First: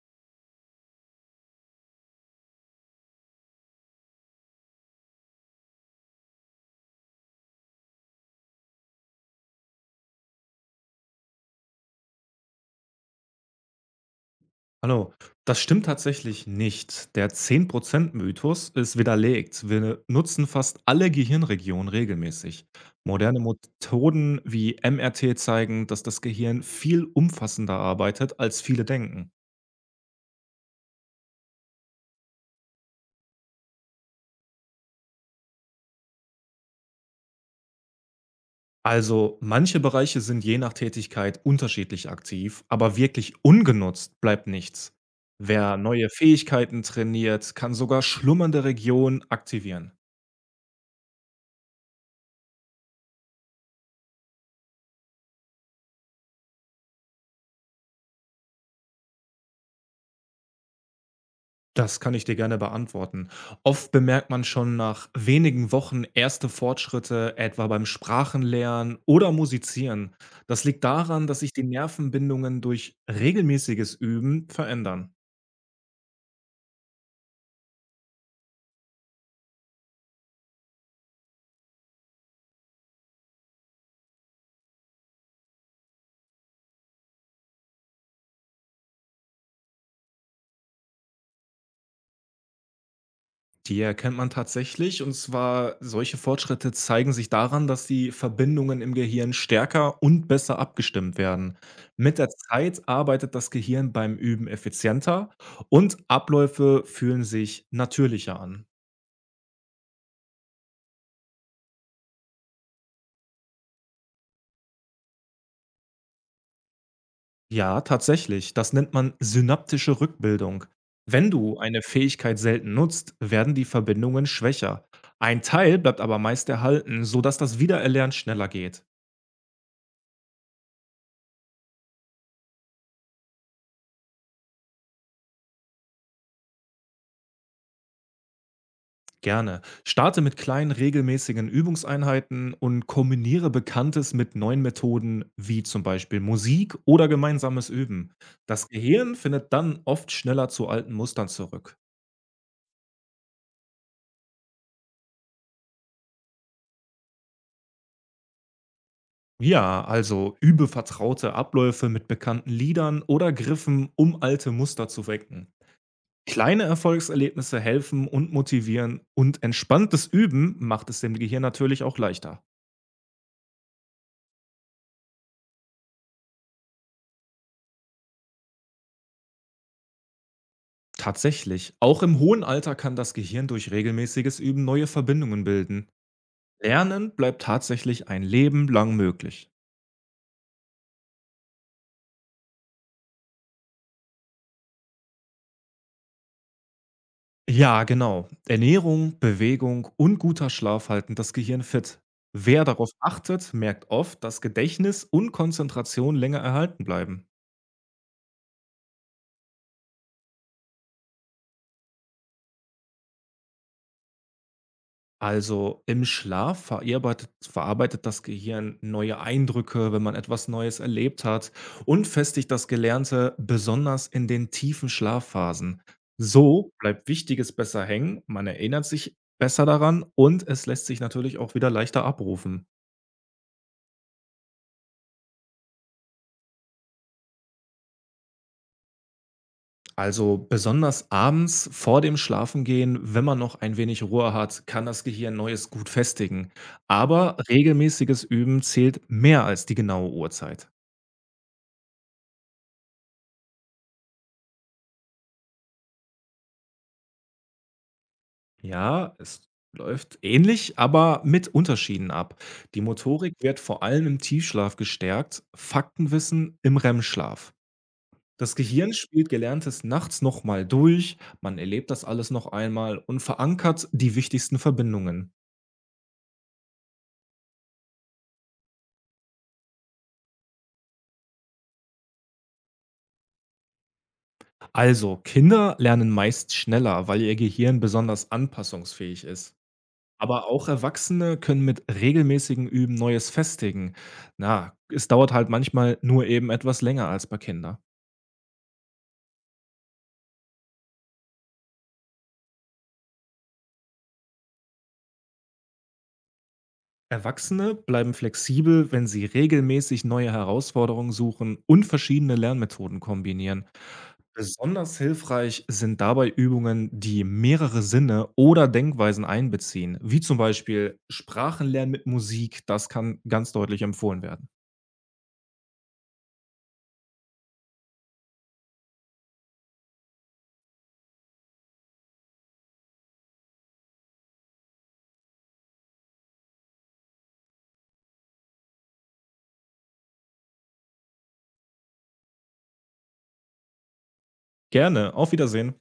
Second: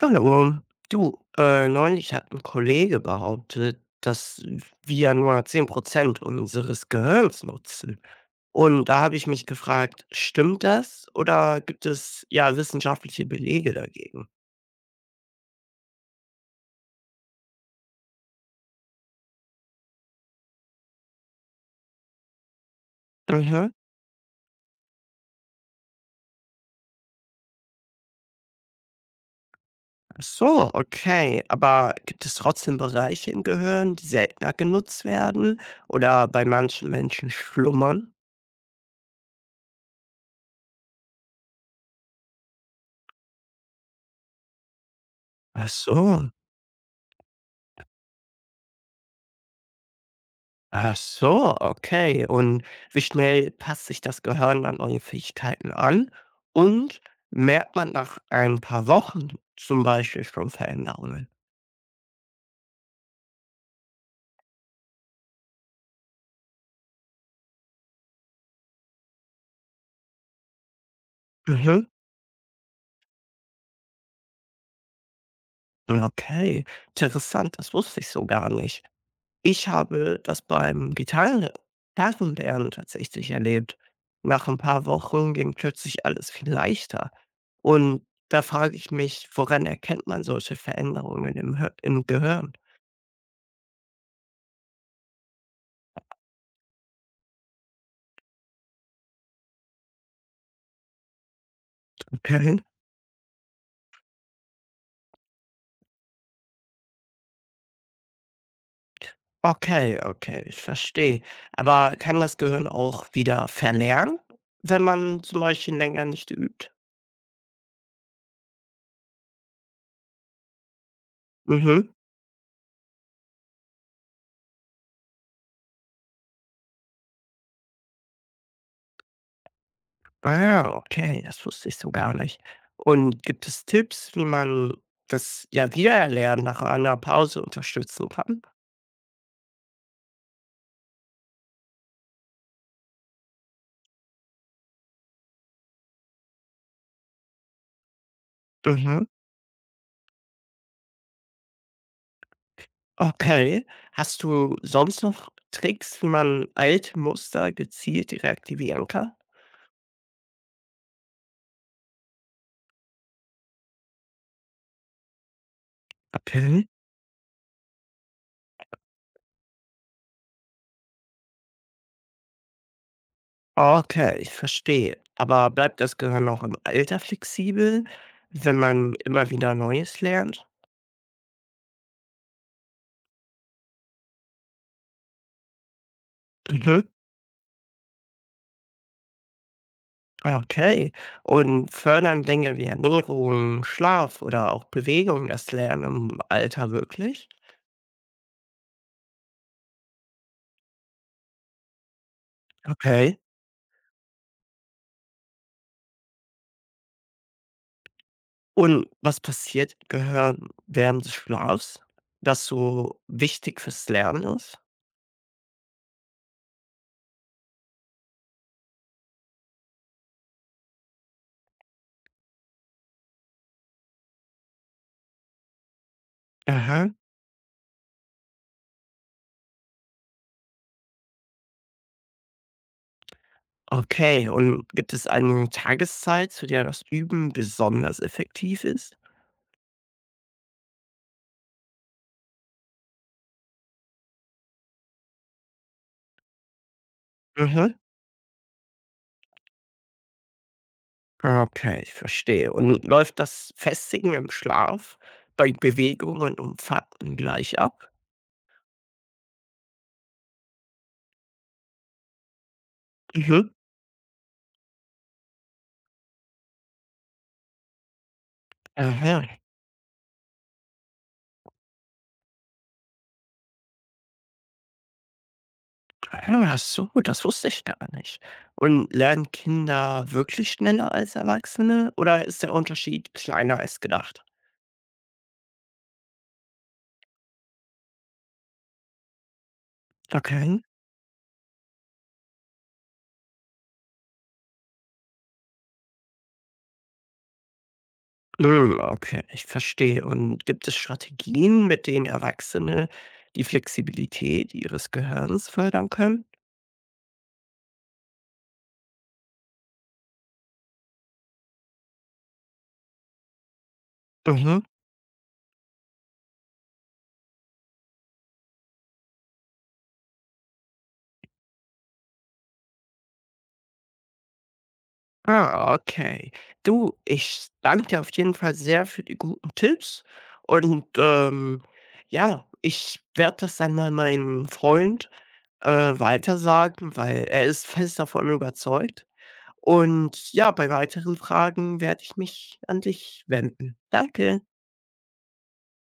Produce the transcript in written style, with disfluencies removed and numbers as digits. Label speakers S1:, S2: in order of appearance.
S1: Hallo. Du, neulich hat ein Kollege behauptet, dass wir nur 10% unseres Gehirns nutzen. Und da habe ich mich gefragt, stimmt das oder gibt es, ja, wissenschaftliche Belege dagegen?
S2: Hallo, das stimmt tatsächlich nicht. Der 10% mythos ist widerlegt. Wir nutzen fast alle Gehirnregionen regelmäßig. Moderne
S1: Mhm.
S2: Methoden wie MRT zeigen, dass das Gehirn viel umfassender arbeitet, als viele denken.
S1: Ach so, okay. Aber gibt es trotzdem Bereiche im Gehirn, die seltener genutzt werden oder bei manchen Menschen schlummern?
S2: Also manche Bereiche sind je nach Tätigkeit unterschiedlich aktiv, aber wirklich ungenutzt bleibt nichts.
S1: Ach
S2: Wer neue
S1: so.
S2: Fähigkeiten trainiert, kann sogar schlummernde Regionen aktivieren.
S1: Ach so, okay. Und wie schnell passt sich das Gehirn an neue Fähigkeiten an? Und merkt man nach ein paar Wochen zum Beispiel schon Veränderungen?
S2: Das kann ich dir gerne beantworten. Oft bemerkt man schon nach wenigen Wochen erste Fortschritte, etwa beim Sprachenlernen oder Musizieren. Das liegt daran, dass sich die
S1: Mhm.
S2: Nervenbindungen durch regelmäßiges Üben verändern.
S1: Okay, interessant, das wusste ich so gar nicht. Ich habe das beim Gitarrenlernen tatsächlich erlebt. Nach ein paar Wochen ging plötzlich alles viel leichter. Und da frage ich mich, woran erkennt man solche Veränderungen im Gehirn?
S2: Die erkennt man tatsächlich, und zwar solche Fortschritte zeigen sich daran, dass die Verbindungen im Gehirn stärker und besser abgestimmt werden. Mit der
S1: Okay.
S2: Zeit arbeitet das Gehirn beim Üben effizienter und Abläufe fühlen sich natürlicher an.
S1: Okay, okay, ich verstehe. Aber kann das Gehirn auch wieder verlernen, wenn man zum Beispiel länger nicht übt?
S2: Ja, tatsächlich. Das nennt man synaptische Rückbildung. Wenn du eine
S1: Mhm.
S2: Fähigkeit selten nutzt, werden die Verbindungen schwächer. Ein Teil bleibt aber meist erhalten, sodass das Wiedererlernen schneller geht.
S1: Ah ja, okay, das wusste ich so gar nicht. Und gibt es Tipps, wie man das ja Wiedererlernen nach einer Pause unterstützen kann?
S2: Gerne. Starte mit kleinen regelmäßigen Übungseinheiten und kombiniere Bekanntes mit neuen Methoden wie zum Beispiel Musik oder gemeinsames Üben. Das
S1: Mhm.
S2: Gehirn findet dann oft schneller zu alten Mustern zurück.
S1: Okay. Hast du sonst noch Tricks, wie man alte Muster gezielt reaktivieren kann?
S2: Ja, also übe vertraute Abläufe mit bekannten Liedern oder Griffen, um alte Muster zu wecken. Kleine
S1: Okay.
S2: Erfolgserlebnisse helfen und motivieren und entspanntes Üben macht es dem Gehirn natürlich auch leichter.
S1: Okay, ich verstehe. Aber bleibt das Gehirn auch im Alter flexibel, wenn man immer wieder Neues lernt?
S2: Tatsächlich, auch im hohen Alter kann das Gehirn durch regelmäßiges Üben neue Verbindungen bilden.
S1: Mhm.
S2: Lernen bleibt tatsächlich ein Leben lang möglich.
S1: Okay. Und fördern Dinge wie Ernährung, Schlaf oder auch Bewegung das Lernen im Alter wirklich?
S2: Ja, genau. Ernährung, Bewegung und guter Schlaf halten das Gehirn fit. Wer darauf
S1: Okay.
S2: achtet, merkt oft, dass Gedächtnis und Konzentration länger erhalten bleiben.
S1: Und was passiert im Gehirn während des Schlafs, das so wichtig fürs Lernen ist?
S2: Also im Schlaf verarbeitet das Gehirn neue Eindrücke, wenn man etwas Neues erlebt hat und festigt das Gelernte besonders in den tiefen Schlafphasen. So
S1: Aha.
S2: bleibt Wichtiges besser hängen, man erinnert sich besser daran und es lässt sich natürlich auch wieder leichter abrufen.
S1: Okay. Und gibt es eine Tageszeit, zu der das Üben besonders effektiv ist?
S2: Also besonders abends vor dem Schlafengehen, wenn man noch ein wenig Ruhe hat, kann das Gehirn Neues gut festigen. Aber
S1: Mhm.
S2: regelmäßiges Üben zählt mehr als die genaue Uhrzeit.
S1: Okay, ich verstehe. Und läuft das Festigen im Schlaf bei Bewegungen und Fakten gleich ab?
S2: Ja, es läuft ähnlich, aber mit Unterschieden ab. Die Motorik
S1: Mhm.
S2: wird vor allem im Tiefschlaf gestärkt, Faktenwissen im REM-Schlaf. Das Gehirn spielt
S1: Aha.
S2: Gelerntes nachts nochmal durch, man erlebt das alles noch einmal und verankert die wichtigsten Verbindungen.
S1: Ah, so, das wusste ich gar nicht. Und lernen Kinder wirklich schneller als Erwachsene oder ist der Unterschied kleiner als gedacht?
S2: Also, Kinder lernen meist schneller, weil ihr Gehirn besonders anpassungsfähig ist. Aber
S1: Okay.
S2: auch Erwachsene können mit regelmäßigen Üben Neues festigen. Na, es dauert halt manchmal nur eben etwas länger als bei Kindern.
S1: Hm, okay, ich verstehe. Und gibt es Strategien, mit denen Erwachsene die Flexibilität ihres Gehirns fördern können?
S2: Erwachsene bleiben flexibel, wenn sie regelmäßig neue Herausforderungen suchen und verschiedene Lernmethoden kombinieren.
S1: Mhm.
S2: Besonders hilfreich sind dabei Übungen, die mehrere Sinne oder Denkweisen einbeziehen, wie zum Beispiel Sprachenlernen mit Musik. Das kann ganz deutlich empfohlen werden.
S1: Ah, okay. Du, ich danke dir auf jeden Fall sehr für die guten Tipps und ja, ich werde das dann mal meinem Freund, äh, weitersagen, weil er ist fest davon überzeugt und ja, bei weiteren Fragen werde ich mich an dich wenden. Danke.
S2: Gerne, auf Wiedersehen.